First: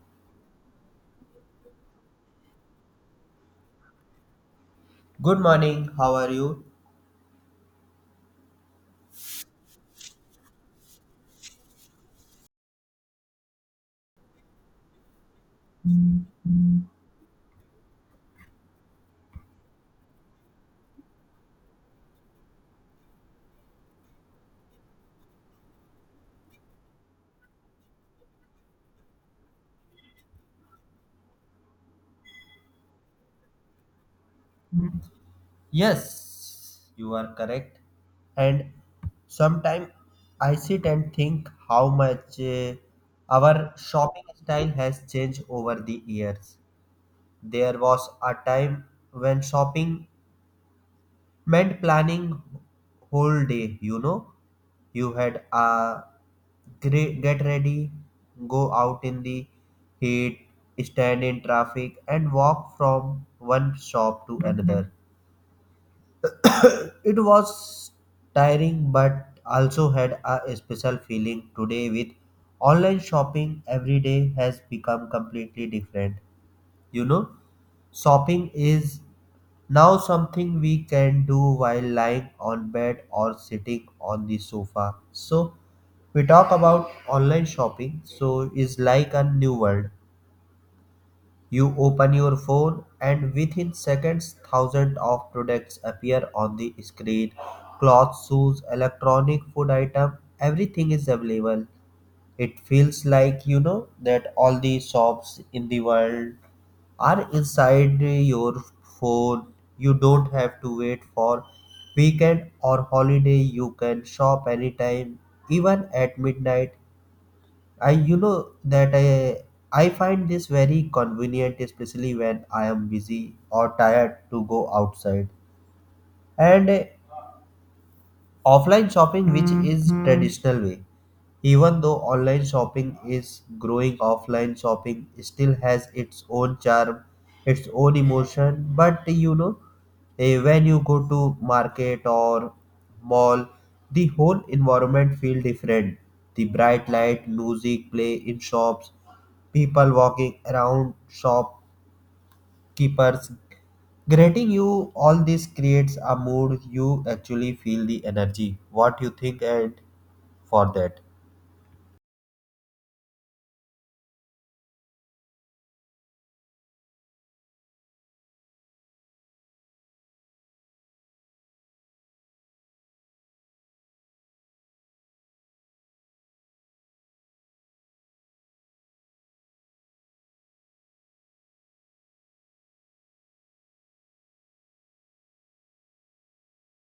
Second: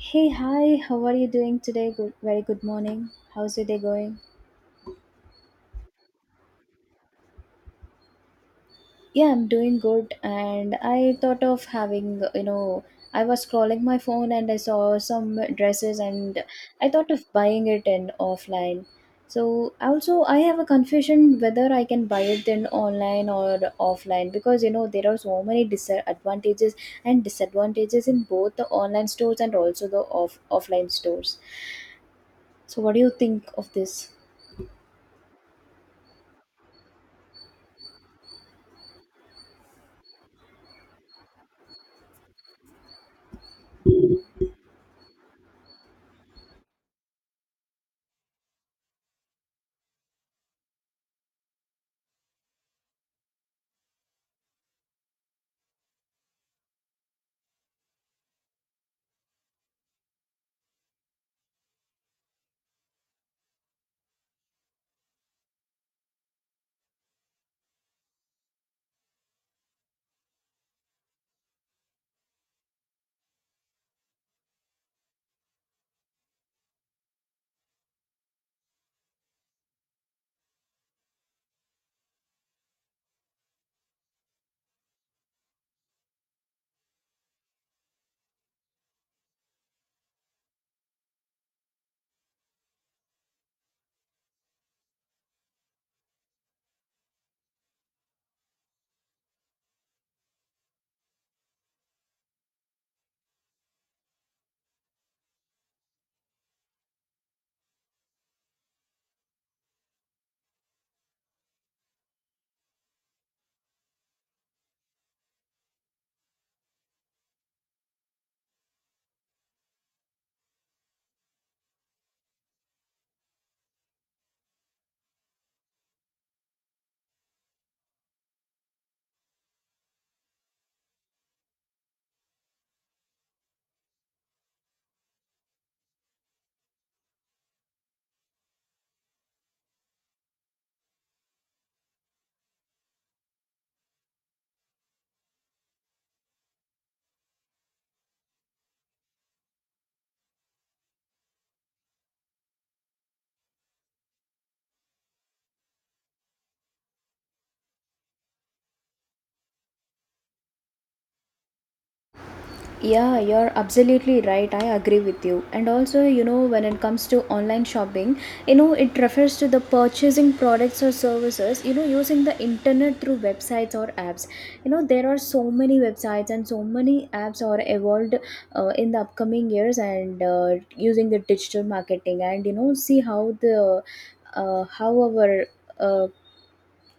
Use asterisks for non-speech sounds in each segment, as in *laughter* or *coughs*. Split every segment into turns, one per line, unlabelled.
Hey, hi, how are you doing today? Good, very good morning. How's your day going?
Good morning, how are you?
Yeah, I'm doing good. And I thought of I was scrolling my phone and I saw some dresses and I thought of buying it in offline. So also I have a confusion whether I can buy it in online or offline because you know there are so many disadvantages and disadvantages in both the online stores and also the offline stores. So what do you think of this?
Yes, you are correct. And sometimes I sit and think how much our shopping style has changed over the years. There was a time when shopping meant planning whole day, you know. You had a get ready, go out in the heat, stand in traffic, and walk from one shop to another. *coughs* It was tiring but also had a special feeling today. With online shopping every day has become completely different. You know, shopping is now something we can do while lying on bed or sitting on the sofa. So we talk about online shopping, so is like a new world. You open your phone, and within seconds, thousands of products appear on the screen. Clothes, shoes, electronic food item, everything is available. It feels like you know that all the shops in the world are inside your phone. You don't have to wait for weekend or holiday. You can shop anytime, even at midnight. I you know that I find this very convenient, especially when I am busy or tired to go outside. And offline shopping, which is traditional way, even though online shopping is growing, offline shopping still has its own charm, its own emotion. But you know, when you go to market or mall, the whole environment feel different. The bright light, music play in shops, people walking around, shopkeepers granting you all this creates a mood. You actually feel the energy. What you think and for that.
Yeah, you're absolutely right. I agree with you. And also, you know, when it comes to online shopping, you know, it refers to the purchasing products or services, you know, using the internet through websites or apps. You know, there are so many websites and so many apps are evolved in the upcoming years, and using the digital marketing and, you know, see how the how our uh,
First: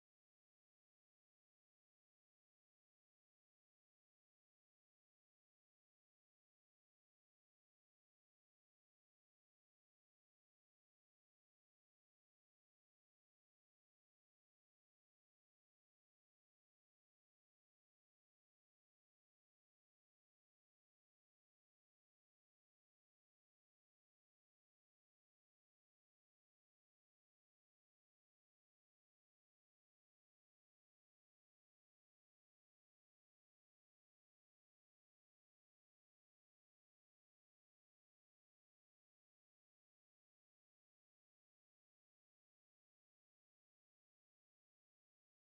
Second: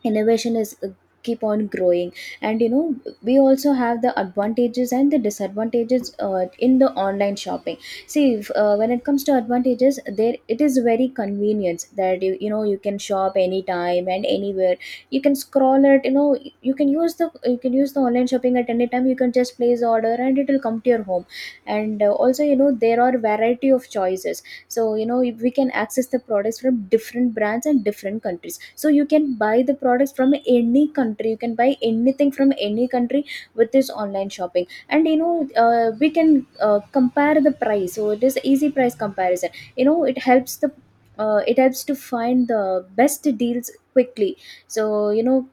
innovation is keep on growing. And you know we also have the advantages and the disadvantages in the online shopping. See, if, when it comes to advantages, there it is very convenient that you know you can shop anytime and anywhere, you can scroll it, you know, you can use the online shopping at any time, you can just place order and it will come to your home. And also, you know, there are variety of choices, so you know we can access the products from different brands and different countries, so you can buy the products from any country, you can buy anything from any country with this online shopping. And you know, we can compare the price, so it is easy price comparison, you know, it helps the it helps to find the best deals quickly. So you know,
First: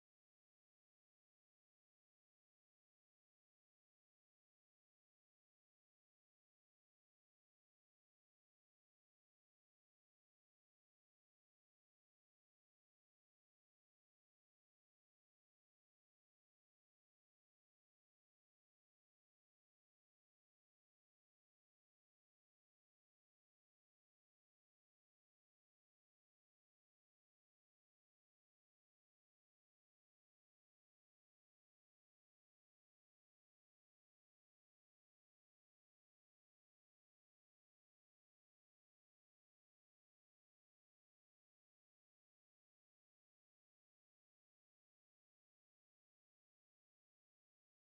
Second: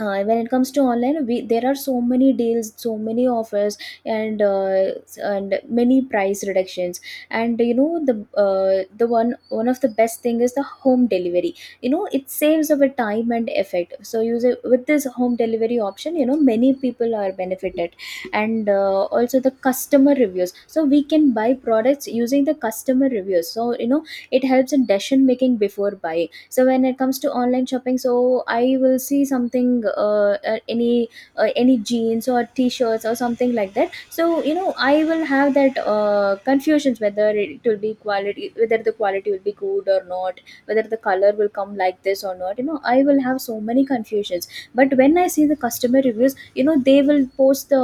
when it comes to online, we there are so many deals, so many offers, and many price reductions. And you know the one of the best thing is the home delivery, you know it saves our time and effort, so use it with this home delivery option, you know many people are benefited. And also the customer reviews, so we can buy products using the customer reviews, so you know it helps in decision making before buying. So when it comes to online shopping, so I will see something any jeans or t-shirts or something like that, so you know I will have that confusions whether it will be quality, whether the quality will be good or not, whether the color will come like this or not, you know I will have so many confusions. But when I see the customer reviews, you know they will post the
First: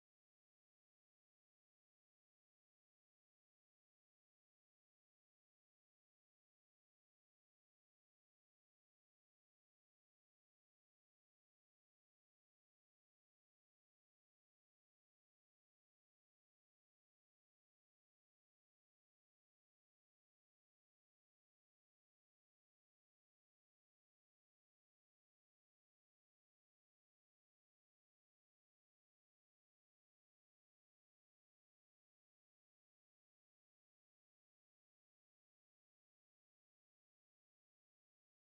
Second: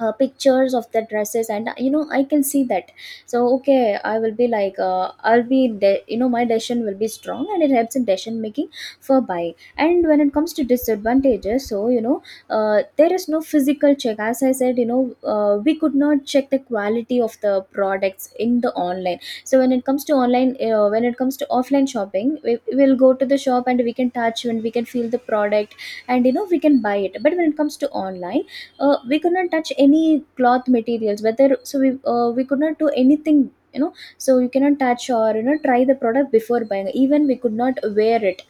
pictures of the dresses, and you know I can see that. So okay, I will be like you know my decision will be strong and it helps in decision making for buy. And when it comes to disadvantages, so you know there is no physical check. As I said, you know we could not check the quality of the products in the online. So when it comes to online, when it comes to offline shopping, we will go to the shop and we can touch and we can feel the product, and you know we can buy it. But when it comes to online, we could not touch any cloth materials whether, so we could not do anything, you know. So you cannot touch or you know try the product before buying, even we could not wear it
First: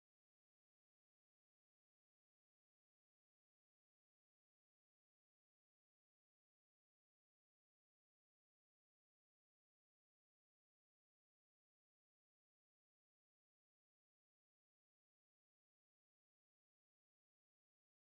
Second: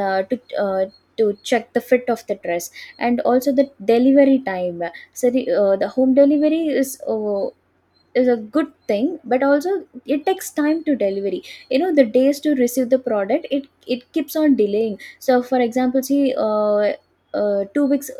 uh, to uh, to check the fit of the dress. And also the delivery time, so the home delivery is a good thing, but also it takes time to delivery, you know the days to receive the product, it keeps on delaying. So for example, see 2 weeks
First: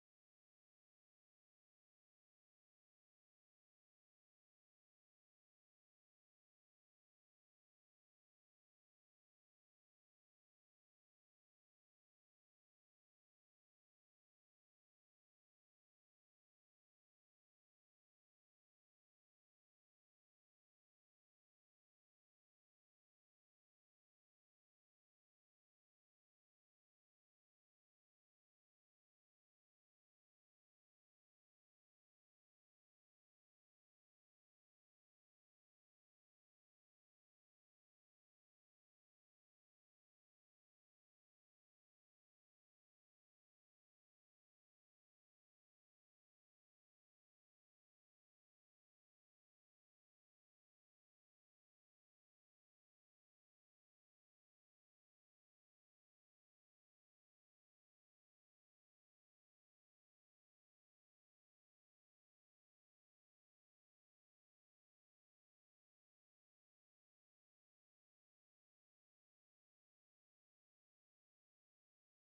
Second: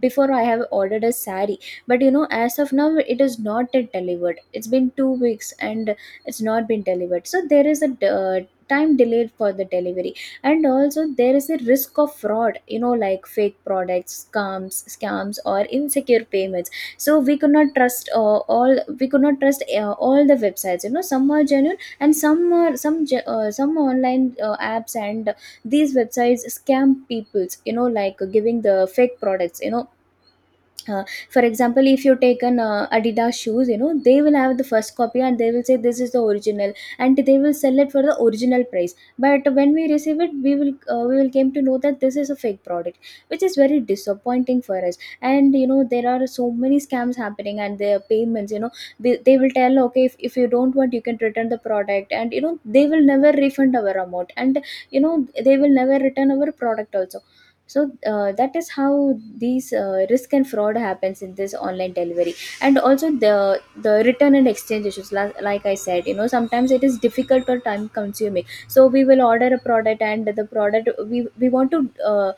before I have ordered a sari, but you know as of now it is not yet delivered, it's been 2 weeks and it's not been delivered. So there is a uh, time delayed for the delivery. And also there is a risk of fraud, you know, like fake products, scams or insecure payments. So we could not trust all we could not trust all the websites, you know some are genuine and some are some online apps and these websites scam peoples, you know, like giving the fake products, you know. uh, for example, if you take an Adidas shoes, you know they will have the first copy and they will say this is the original, and they will sell it for the original price. But when we receive it, we will we will came to know that this is a fake product, which is very disappointing for us. And you know there are so many scams happening, and their payments, you know, they will tell okay, if you don't want you can return the product, and you know they will never refund our amount, and you know they will never return our product also. So that is how these risk and fraud happens in this online delivery. And also the return and exchange issues, like I said, you know sometimes it is difficult or time consuming, so we will order a product and the product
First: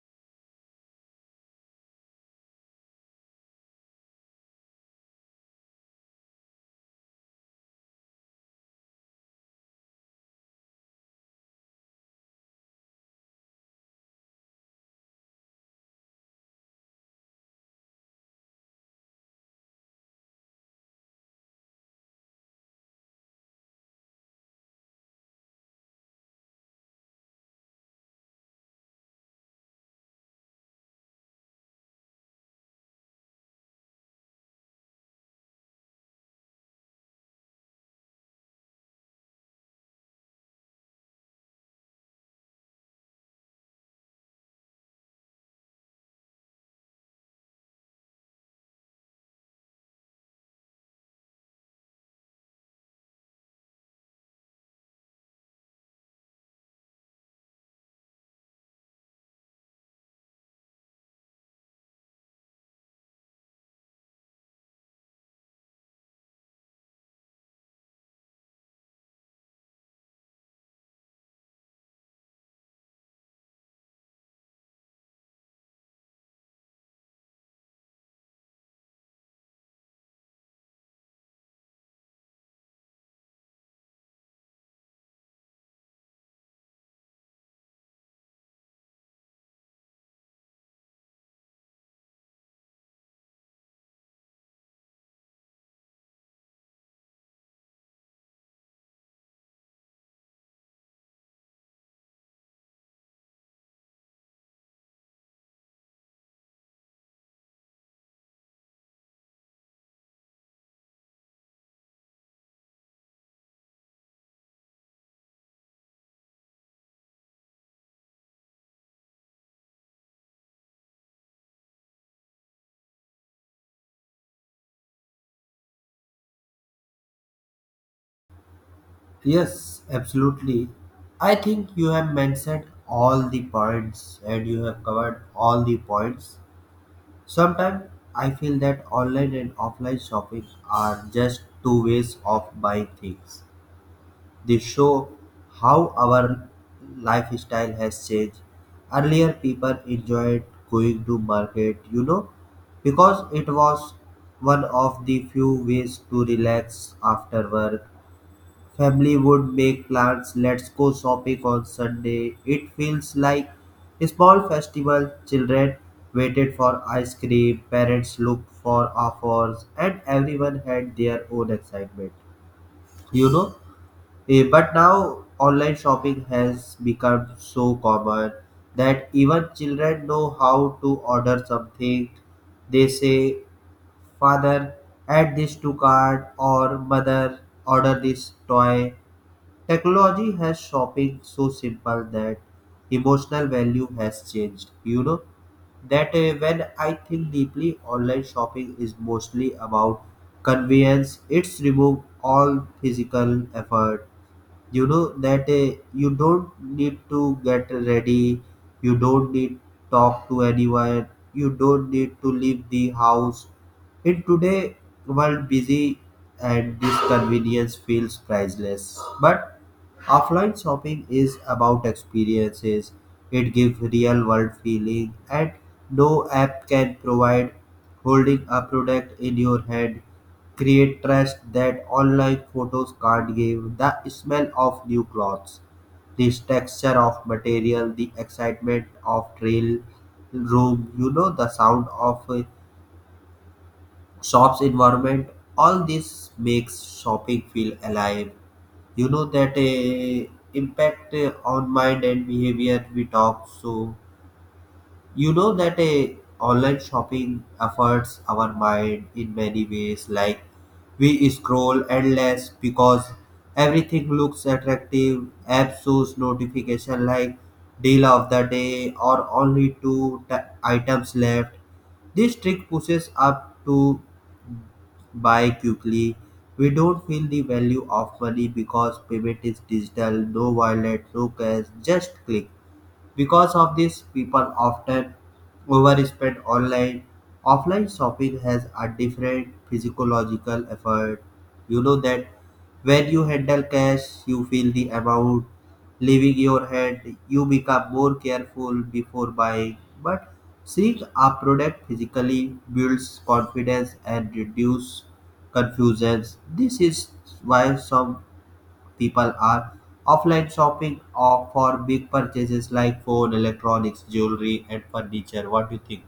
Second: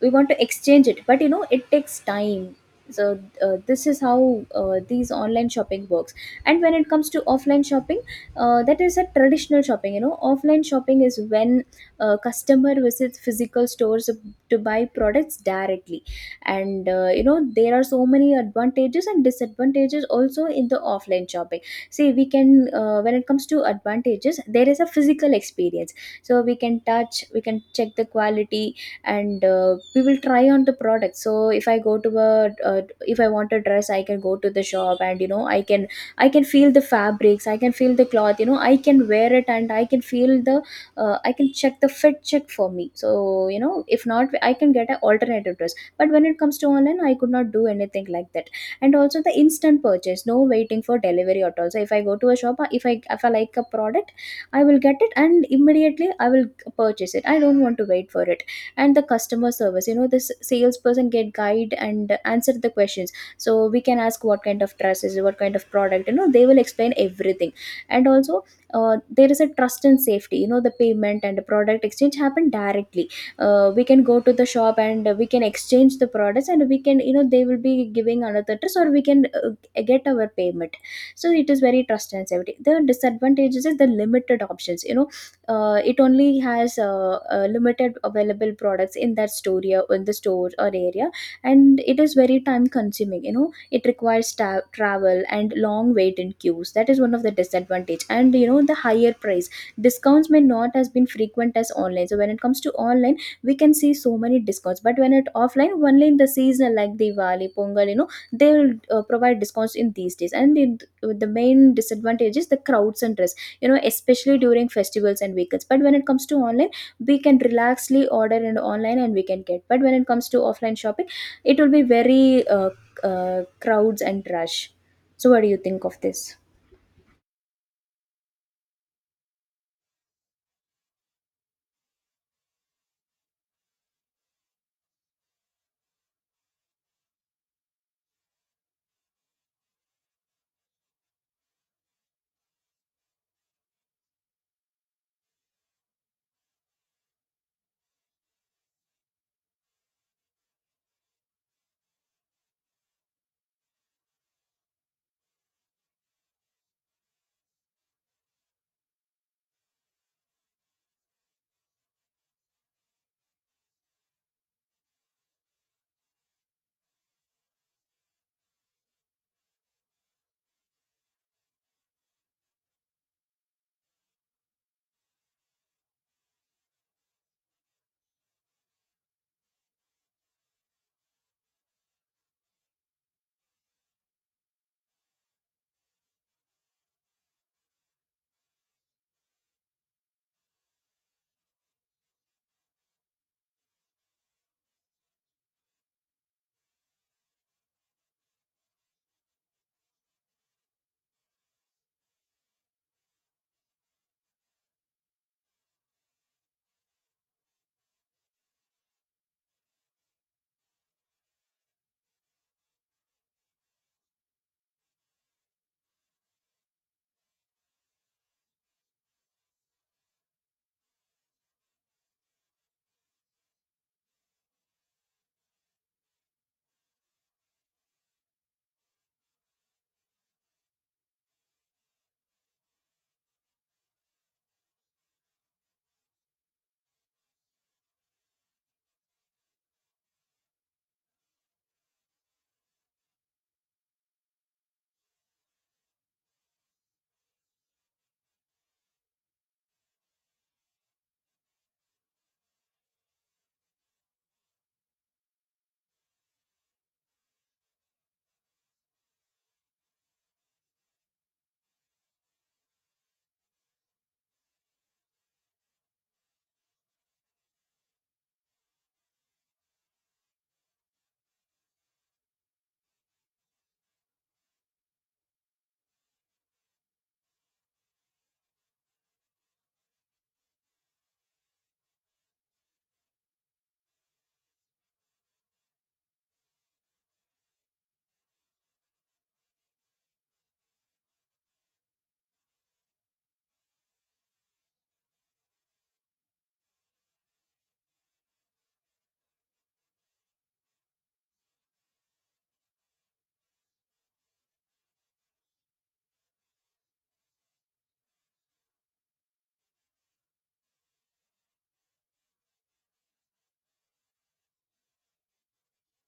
we want to exchange it, but you know it takes time. So this is how these online shopping works. And when it comes to offline shopping, that is a traditional shopping, you know offline shopping is when customer visits physical stores to buy products directly. And you know there are so many advantages and disadvantages also in the offline shopping. See, we can when it comes to advantages, there is a physical experience, so we can touch, we can check the quality, and we will try on the product. So if I go to a if I want a dress, I can go to the shop and you know I can feel the fabrics, I can feel the cloth, you know I can wear it and I can feel the I can check the fit check for me. So you know, if not, I can get an alternative dress, but when it comes to online I could not do anything like that. And also the instant purchase, no waiting for delivery at all. So if I go to a shop, if I like a product, I will get it and immediately I will purchase it, I don't want to wait for it. And the customer service, you know this salesperson get guide and answer the questions, so we can ask what kind of dress is it, what kind of product, you know they will explain everything. And also there is a trust and safety, you know the payment and the product exchange happen directly, we can go to the shop and we can exchange the products and we can, you know they will be giving another trust or we can get our payment. So it is very trust and safety. The disadvantages is the limited options, you know it only has limited available products in that store or in the store or area. And it is very time consuming, you know it requires travel and long wait in queues, that is one of the disadvantage. And you know the higher price, discounts may not as been frequent as online. So when it comes to online we can see so many discounts, but when it offline only in the season like Diwali Pongal, you know they will provide discounts in these days. And in, the main disadvantage is the crowds, and you know especially during festivals and weekends. But when it comes to online we can relaxly order and online and we can get, but when it comes to offline shopping it will be very crowds and rush. So what do you think of this?
Yes, absolutely. I think you have mentioned all the points and you have covered all the points. Sometimes I feel that online and offline shopping are just two ways of buying things. They show how our lifestyle has changed. Earlier, people enjoyed going to market, you know, because it was one of the few ways to relax after work. Family would make plans, let's go shopping on Sunday. It feels like a small festival. Children waited for ice cream, parents looked for offers, and everyone had their own excitement. You know, but now online shopping has become so common that even children know how to order something. They say, Father, add this to cart, or Mother, order this toy. Technology has shopping so simple that emotional value has changed. You know that when I think deeply, online shopping is mostly about convenience. It's remove all physical effort. You know that you don't need to get ready, you don't need talk to anyone, you don't need to leave the house in today world busy, and this convenience feels priceless. But offline shopping is about experiences. It gives real world feeling and no app can provide holding a product in your hand. Create trust that online photos can't give, the smell of new clothes, this texture of material, the excitement of trail room, you know, the sound of shops environment, all this makes shopping feel alive. You know that impact on mind and behavior we talk. So you know that a online shopping affects our mind in many ways. Like we scroll endless because everything looks attractive. App shows notification like deal of the day or only items left. This trick pushes up to buy quickly. We don't feel the value of money because payment is digital, no wallet, no cash, just click. Because of this, people often overspend online. Offline shopping has a different physiological effort. You know that when you handle cash, you feel the amount leaving your hand. You become more careful before buying. But seeing a product physically builds confidence and reduces confusions. This is why some people are offline shopping or for big purchases like phone, electronics, jewelry, and furniture. What do you think?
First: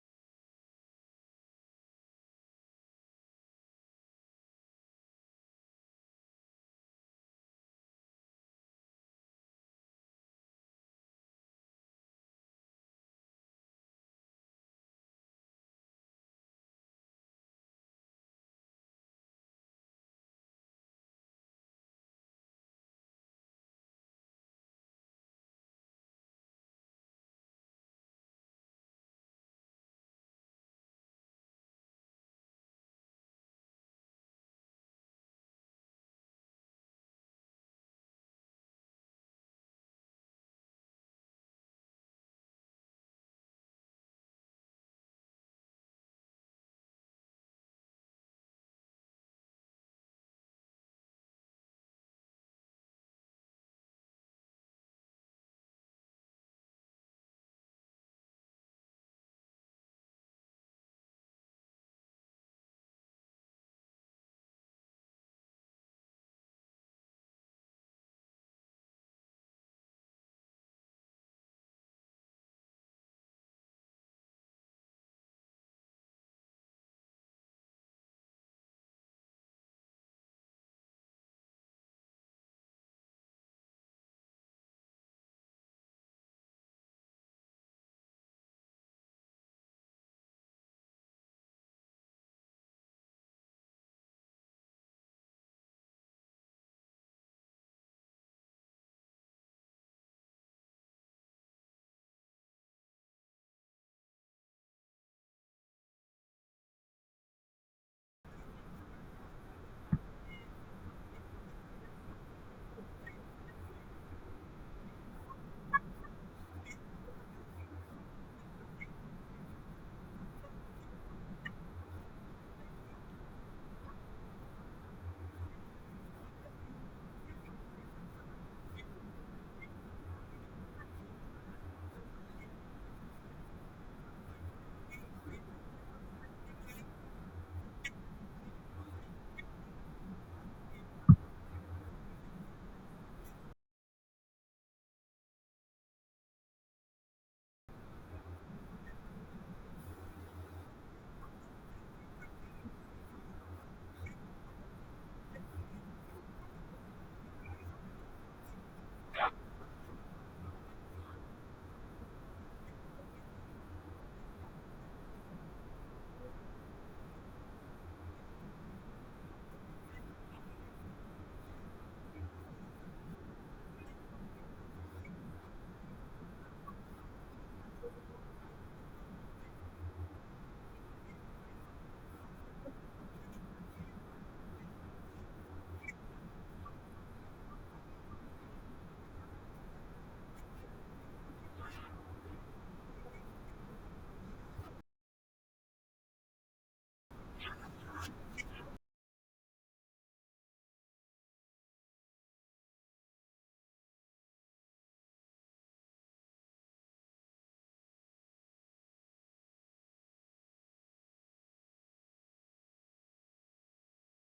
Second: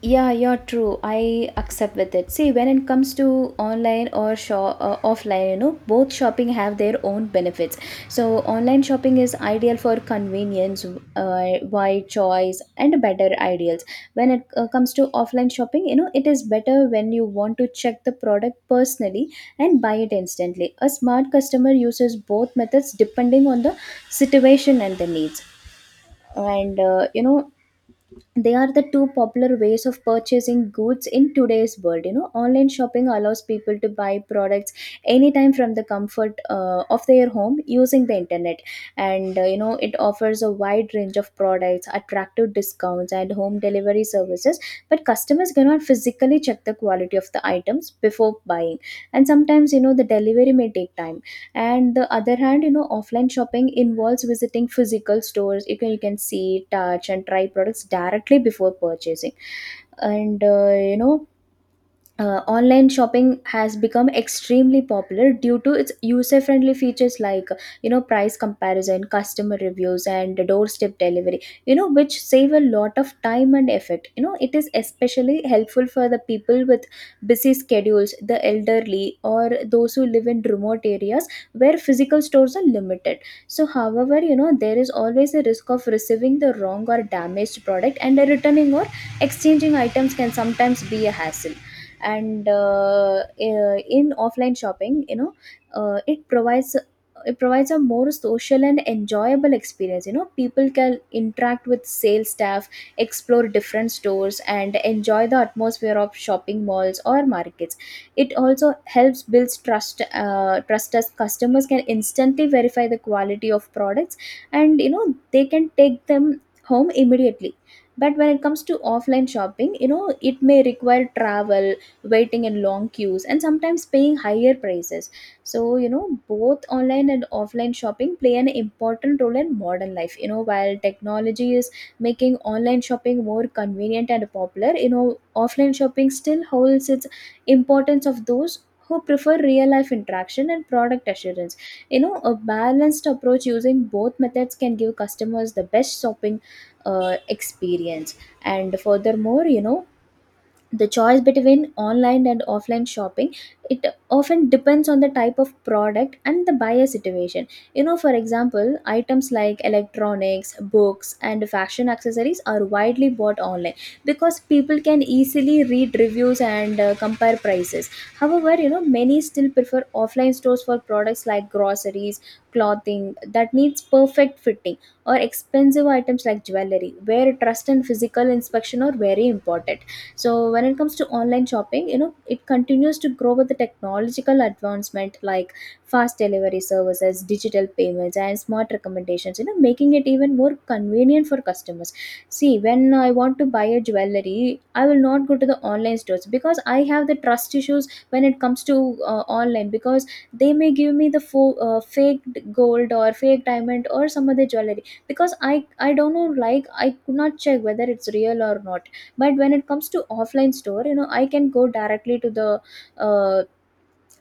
Yeah, you're true. I accept with it. See, when it comes to online or shop, offline, you know, both shopping have their own benefits. So, online shopping is ideal for convenience, wide choice, and better ideals. When it comes to offline shopping, you know, it is better when you want to check the product personally and buy it instantly. A smart customer uses both methods depending on the situation and the needs and they are the two popular ways of purchasing goods in today's world. You know, online shopping allows people to buy products anytime from the comfort of their home using the internet, and it offers a wide range of products, attractive discounts, and home delivery services, but customers cannot physically check the quality of the items before buying, and sometimes, you know, the delivery may take time. And the other hand, you know, offline shopping involves visiting physical stores. You can you can see, touch, and try products directly before purchasing. And you know Online shopping has become extremely popular due to its user friendly features like, you know, price comparison, customer reviews, and doorstep delivery, you know, which save a lot of time and effort. You know, it is especially helpful for the people with busy schedules, the elderly, or those who live in remote areas where physical stores are limited. So however, you know, there is always a risk of receiving the wrong or damaged product, and the returning or exchanging items can sometimes be a hassle. In offline shopping, you know, uh, it provides it provides a more social and enjoyable experience. You know, people can interact with sales staff, explore different stores, and enjoy the atmosphere of shopping malls or markets. It also helps builds trust, trust, as customers can instantly verify the quality of products, and you know, they can take them home immediately. But when it comes to offline shopping, you know, it may require travel, waiting in long queues, and sometimes paying higher prices. So you know, both online and offline shopping play an important role in modern life. You know, while technology is making online shopping more convenient and popular, you know, offline shopping still holds its importance of those who prefer real life interaction and product assurance. You know, a balanced approach using both methods can give customers the best shopping experience. And furthermore, you know, the choice between online and offline shopping, it often depends on the type of product and the buyer situation. You know, for example, items like electronics, books, and fashion accessories are widely bought online because people can easily read reviews and compare prices. However, you know, many still prefer offline stores for products like groceries, clothing that needs perfect fitting, or expensive items like jewelry, where trust and physical inspection are very important. So when it comes to online shopping, you know, it continues to grow with the technological advancement like fast delivery services, digital payments, and smart recommendations, you know, making it even more convenient for customers. See, when I want to buy a jewelry, I will not go to the online stores because I have the trust issues when it comes to online, because they may give me the fake gold or fake diamond or some other jewelry, because I don't know, like I could not check whether it's real or not. But when it comes to offline store, you know, I can go directly to the uh,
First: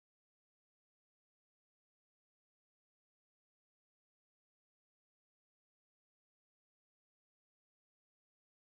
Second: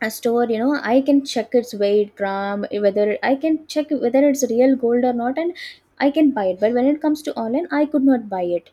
a store. You know, I can check its weight, gram, whether I can check whether it's real gold or not, and I can buy it. But when it comes to online, I could not buy it.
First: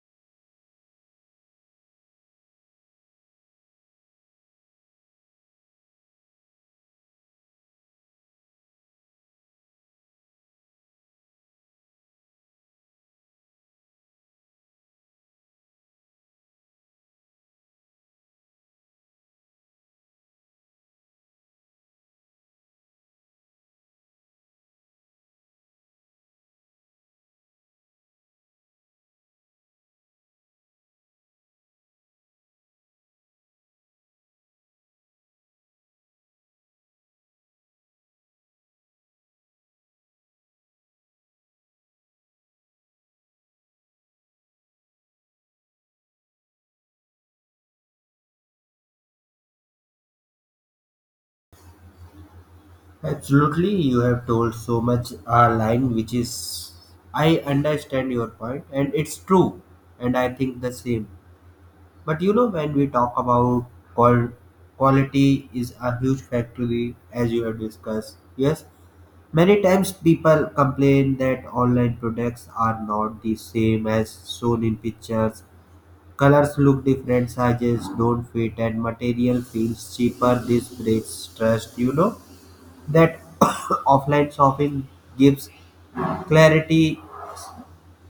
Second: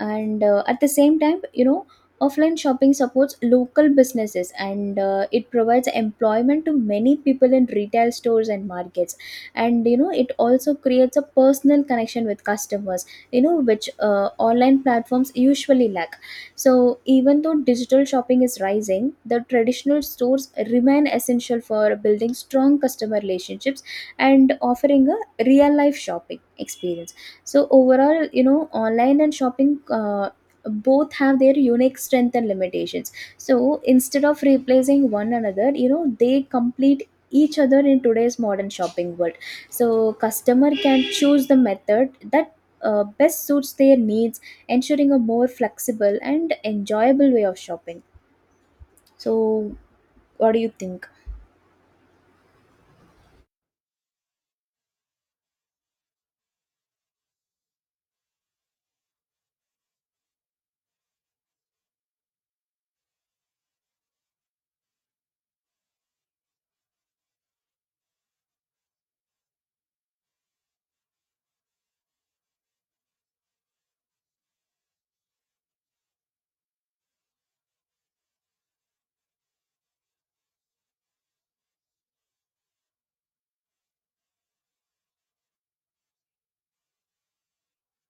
And at the same time, you know, offline shopping supports local businesses, and it provides employment to many people in retail stores and markets, and you know, it also creates a personal connection with customers, you know, which online platforms usually lack. So even though digital shopping is rising, the traditional stores remain essential for building strong customer relationships and offering a real life shopping experience. So overall, you know, online and shopping both have their unique strength and limitations. So instead of replacing one another, you know, they complete each other in today's modern shopping world. So customer can choose the method that best suits their needs, ensuring a more flexible and enjoyable way of shopping. So what do you think?
Absolutely, you have told so much line, which is I understand your point, and it's true, and I think the same. But you know, when we talk about qual- quality is a huge factory, as you have discussed. Yes, many times people complain that online products are not the same as shown in pictures. Colors look different, sizes don't fit, and material feels cheaper. This breeds trust. You know that *coughs* offline shopping gives clarity.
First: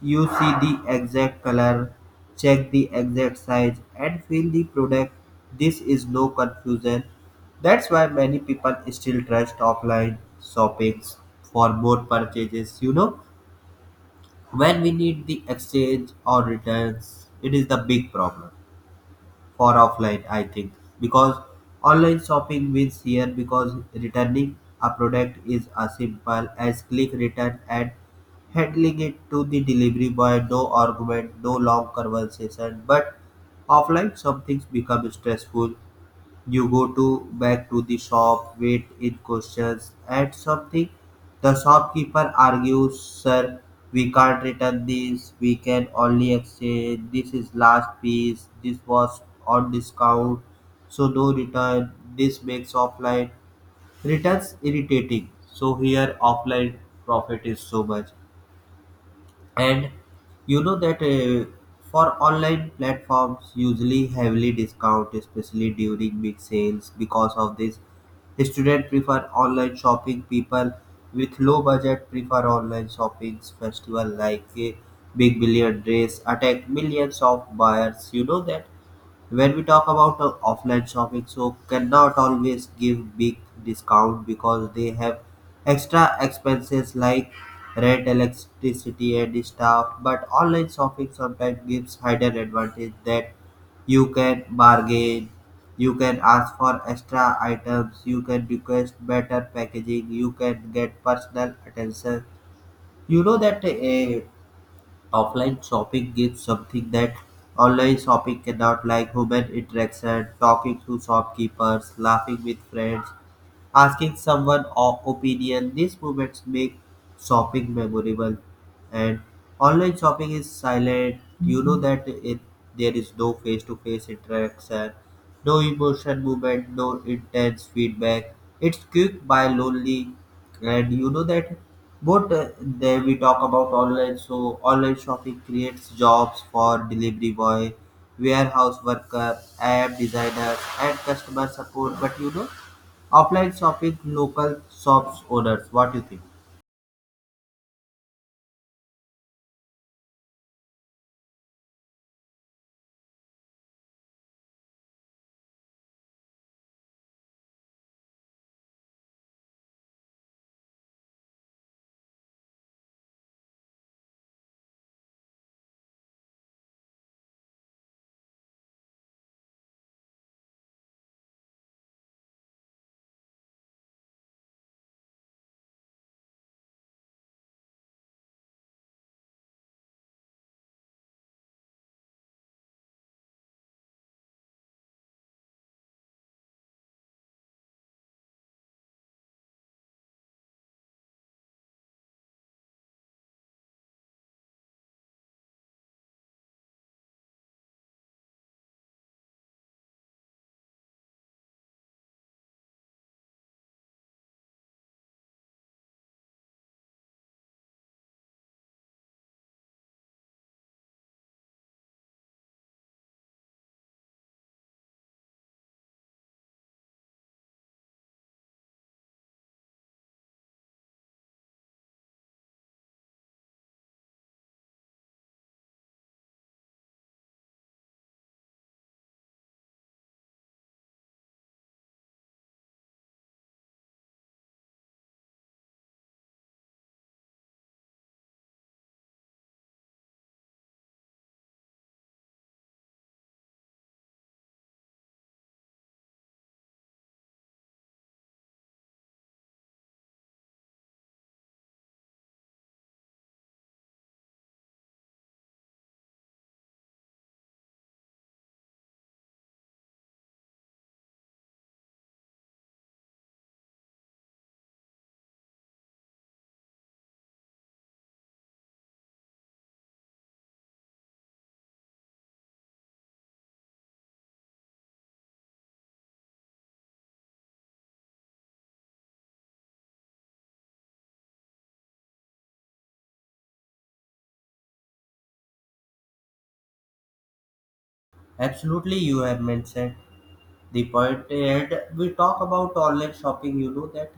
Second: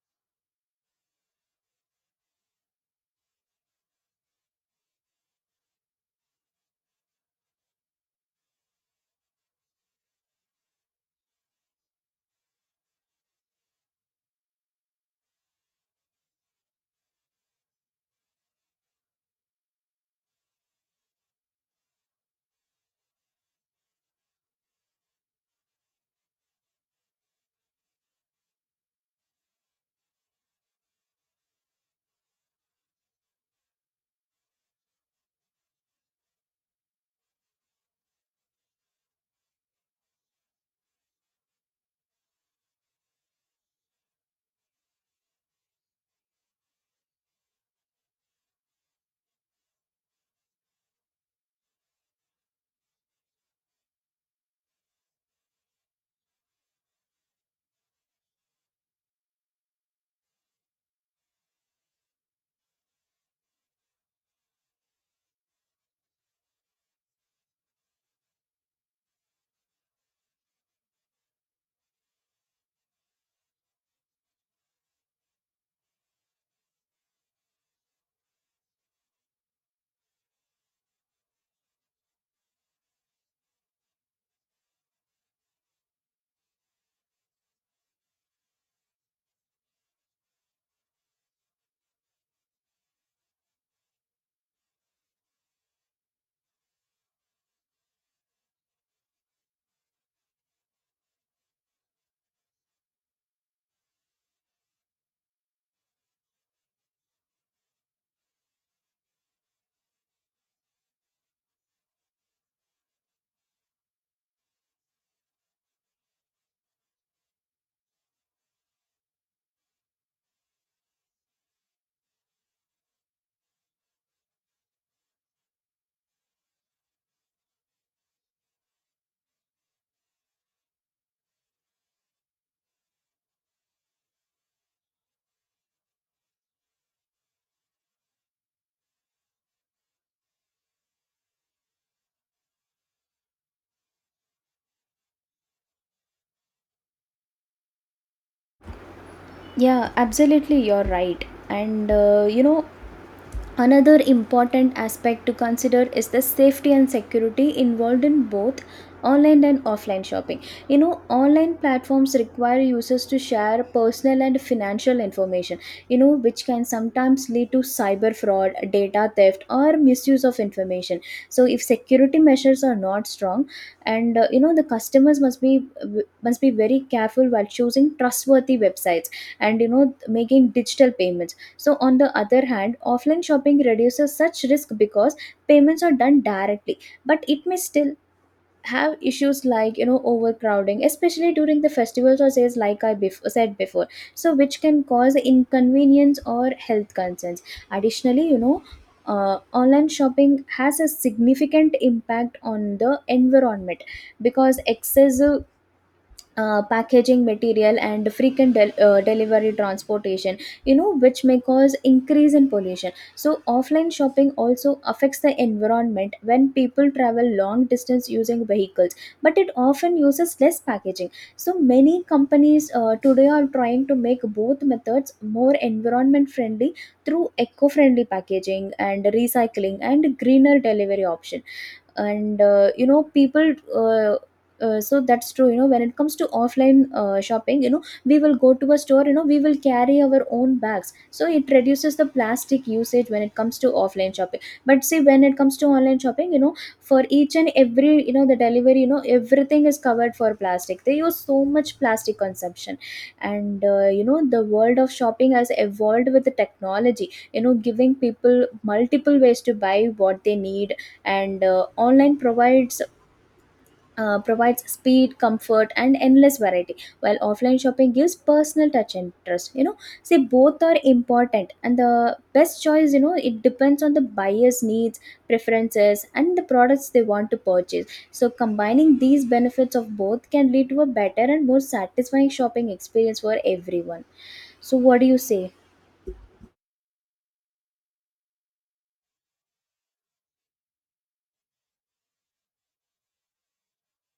You see the exact color, check the exact size, and feel the product. This is no confusion. That's why many people still trust offline shoppings for more purchases. You know, when we need the exchange or returns, it is the big problem for offline, I think, because online shopping wins here because returning a product is as simple as click return and handling it to the delivery boy, no argument, no long conversation. But offline, some things become stressful. You go to back to the shop, wait in questions at something. The shopkeeper argues, Sir, we can't return this, we can only exchange, this is last piece, this was on discount, so no return. This makes offline returns irritating. So here offline profit is so much. And you know that for online platforms usually heavily discount especially during big sales. Because of this, students prefer online shopping, people with low budget prefer online shopping. Festival like big billion days attract millions of buyers. You know that when we talk about offline shopping, so cannot always give big discount because they have extra expenses like rent, electricity, and stuff. But online shopping sometimes gives hidden advantage that you can bargain, you can ask for extra items, you can request better packaging, you can get personal attention. You know that offline shopping gives something that online shopping cannot, like human interaction, talking to shopkeepers, laughing with friends, asking someone opinion. These moments make shopping memorable. And online shopping is silent. You know that it there is no face to face interaction, no emotion movement, no intense feedback. It's quick by lonely. And you know that both there we talk about online. So online shopping creates jobs for delivery boy, warehouse worker, app designers, and customer support. But you know, offline shopping local shops owners. What do you think?
Yeah, absolutely, you're right. And you know, another important aspect to consider is the safety and security involved in both online and offline shopping. You know, online platforms require users to share personal and financial information, you know, which can sometimes lead to cyber fraud, data theft, or misuse of information. So, if security measures are not strong, and you know, the customers must be very careful while choosing trustworthy websites and you know, making digital payments. So, on the other hand, offline shopping reduces such risk because payments are done directly, but it may still have issues like, you know, overcrowding, especially during the festivals or sales, like I said before, so which can cause inconvenience or health concerns. Additionally, you know, online shopping has a significant impact on the environment because excessive packaging material and frequent delivery transportation, you know, which may cause increase in pollution. So offline shopping also affects the environment when people travel long distance using vehicles, but it often uses less packaging. So many companies today are trying to make both methods more environment friendly through eco friendly packaging and recycling and greener delivery option. And you know people So that's true, you know, when it comes to offline shopping, you know, we will go to a store, you know, we will carry our own bags, so it reduces the plastic usage when it comes to offline shopping. But see, when it comes to online shopping, you know, for each and every, you know, the delivery, you know, everything is covered for plastic, they use so much plastic consumption. And you know, the world of shopping has evolved with the technology, you know, giving people multiple ways to buy what they need. And online provides speed, comfort, and endless variety, while offline shopping gives personal touch and trust. You know, see, both are important, and the best choice, you know, it depends on the buyer's needs, preferences, and the products they want to purchase. So combining these benefits of both can lead to a better and more satisfying shopping experience for everyone. So what do you say?
Absolutely, you have mentioned the point. And we talk about online shopping. You know that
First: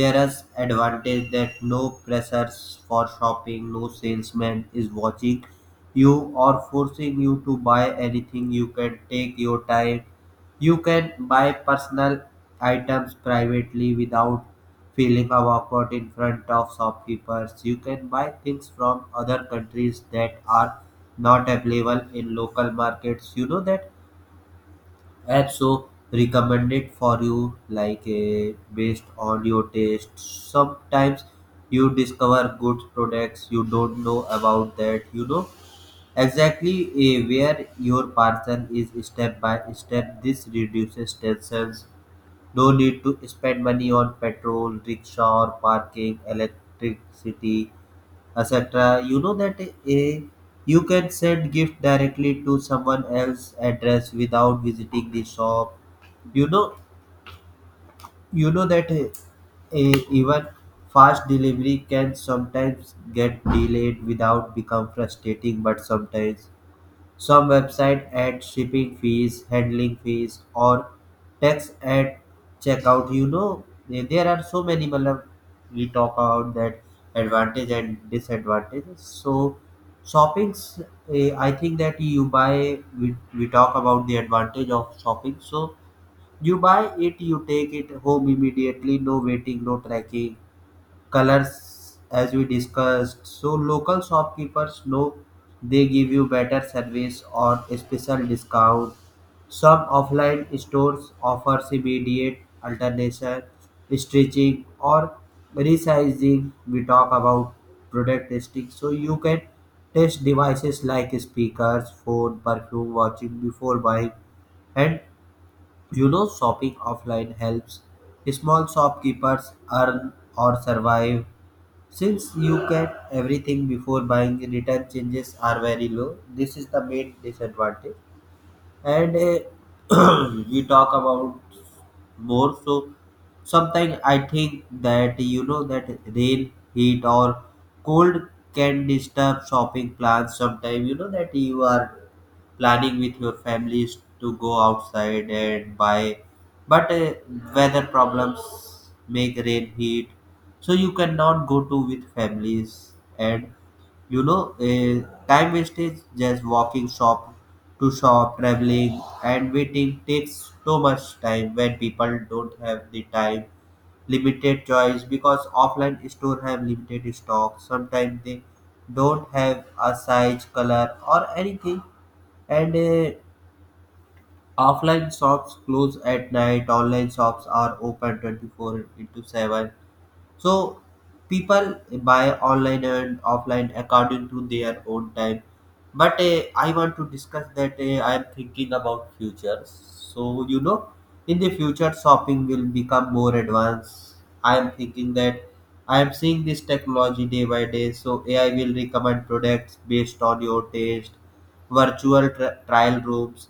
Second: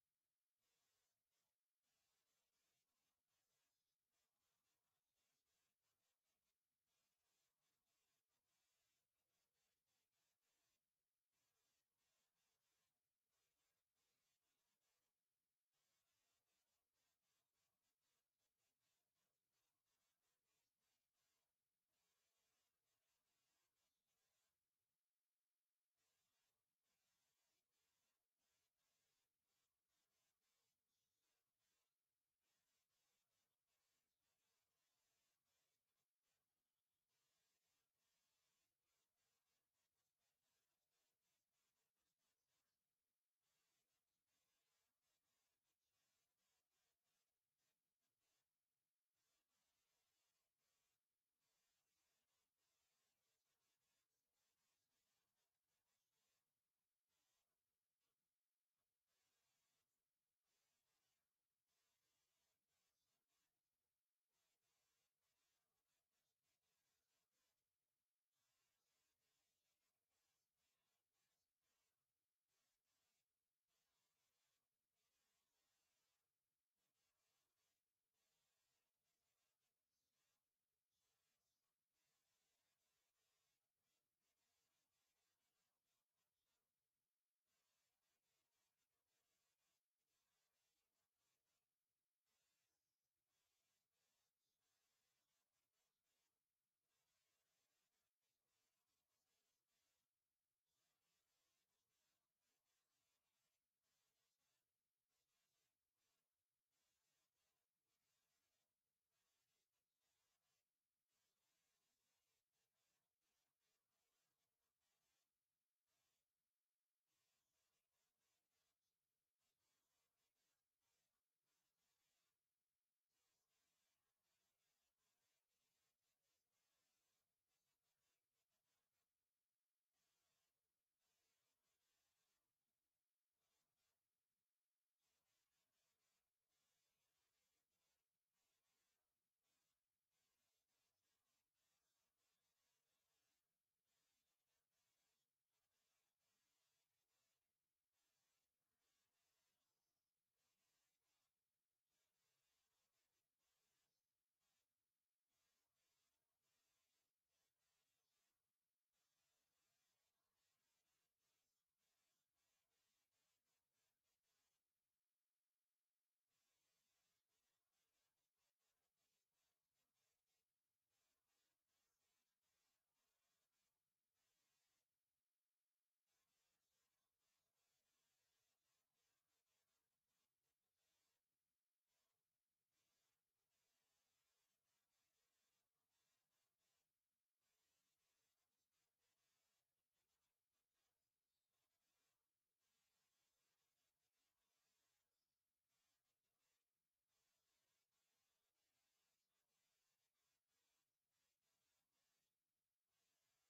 there is advantage that no pressures for shopping, no salesman is watching you or forcing you to buy anything. You can take your time, you can buy personal items privately without feeling awkward in front of shopkeepers. You can buy things from other countries that are not available in local markets. You know that, and also recommended for you like a based on your taste. Sometimes you discover good products you don't know about that. You know exactly where your parcel is step by step. This reduces tensions. No need to spend money on petrol rickshaw or parking electricity, etc. You know that a you can send gift directly to someone else's address without visiting the shop. You know, you know that a even fast delivery can sometimes get delayed without become frustrating. But sometimes some websites add shipping fees, handling fees, or tax at checkout. You know, there are so many. Matlab, we talk about that advantage and disadvantages. So, shoppings. I think that you buy. We talk about the advantage of shopping. So you buy it, you take it home immediately. No waiting, no tracking, colors as we discussed. So local shopkeepers know they give you better service or a special discount. Some offline stores offers immediate alternation, stretching or resizing. We talk about product testing. So you can test devices like speakers, phone, perfume, watching before buying. And you know shopping offline helps small shopkeepers earn or survive. Since you get everything before buying, return changes are very low. This is the main disadvantage. And *clears throat* we talk about more. So sometimes I think that you know that rain, heat, or cold can disturb shopping plans. Sometimes you know that you are planning with your families to go outside and buy, but weather problems make rain heat, so you cannot go to with families. And you know, uh, time wastage just walking shop to shop, traveling and waiting takes so much time when people don't have the time. Limited choice because offline store have limited stock, sometimes they don't have a size color or anything. And offline shops close at night, online shops are open 24 into 7. So people buy online and offline according to their own time. But I want to discuss that I am thinking about futures. So you know, in the future, shopping will become more advanced. I am thinking that I am seeing this technology day by day. So AI will recommend products based on your taste. Virtual trial rooms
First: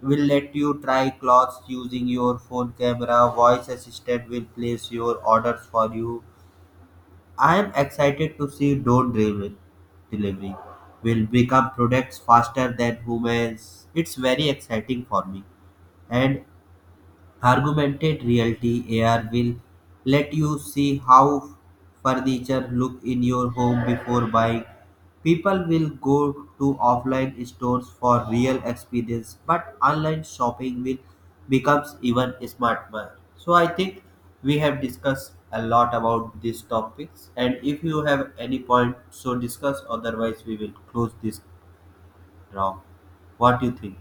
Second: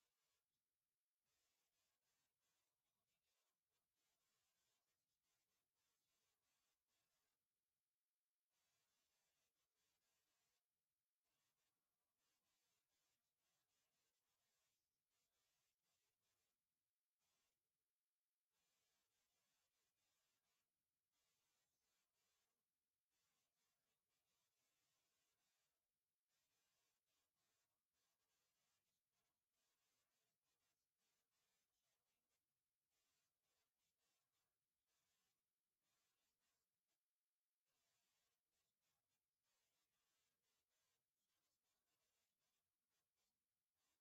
will let you try clothes using your phone camera. Voice assistant will place your orders for you. I am excited to see drone driven delivery will become products faster than humans. It's very exciting for me. And Augmented reality AR will let you see how furniture look in your home before buying. People will go to offline stores for real experience, but online shopping will becomes even smarter. So I think we have discussed a lot about these topics, and if you have any point so discuss, otherwise we will close this round. What do you think?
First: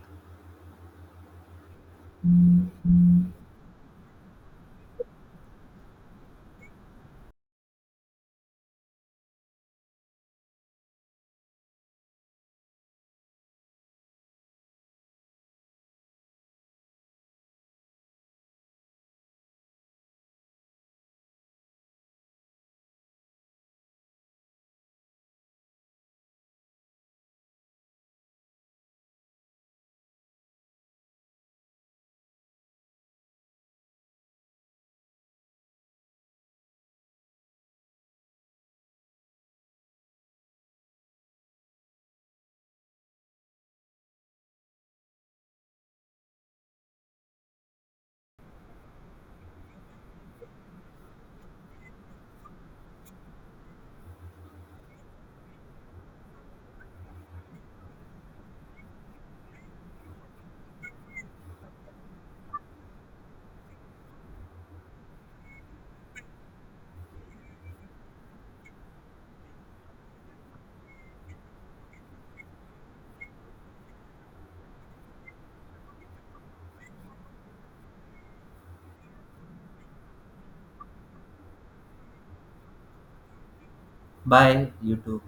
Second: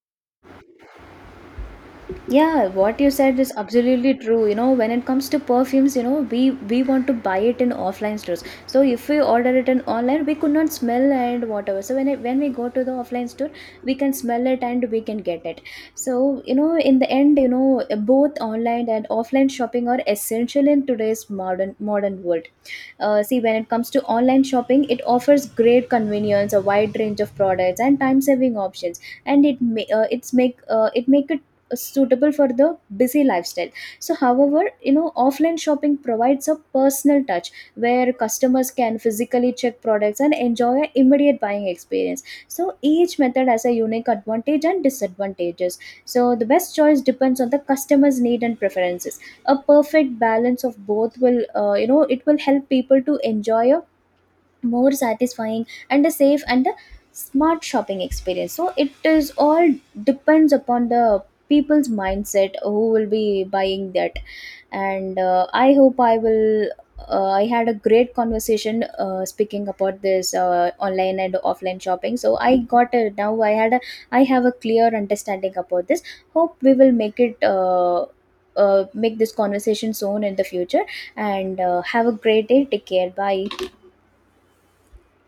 Yeah, what you said is absolutely true. You know, when it comes to perfumes, you know, we want to buy it in offline stores. So if we order it in online, we could not smell and whatever. So when we go to the offline store, we can smell it and we can get it. So you know, in the end, you know, both online and offline shopping are essential in today's modern world. See, when it comes to online shopping, it offers great convenience, a wide range of products, and time saving options, and it make it suitable for the busy lifestyle. So however, you know, offline shopping provides a personal touch where customers can physically check products and enjoy an immediate buying experience. So each method has a unique advantage and disadvantages. So the best choice depends on the customer's need and preferences. A perfect balance of both will, you know, it will help people to enjoy a more satisfying and a safe and a smart shopping experience. So it is all depends upon the people's mindset who will be buying that. And I hope I will, I had a great conversation speaking about this online and offline shopping. So I got a, now I have a clear understanding about this. Hope we will make it, make this conversation soon in the future. And have a great day, take care, bye.
Bye you too.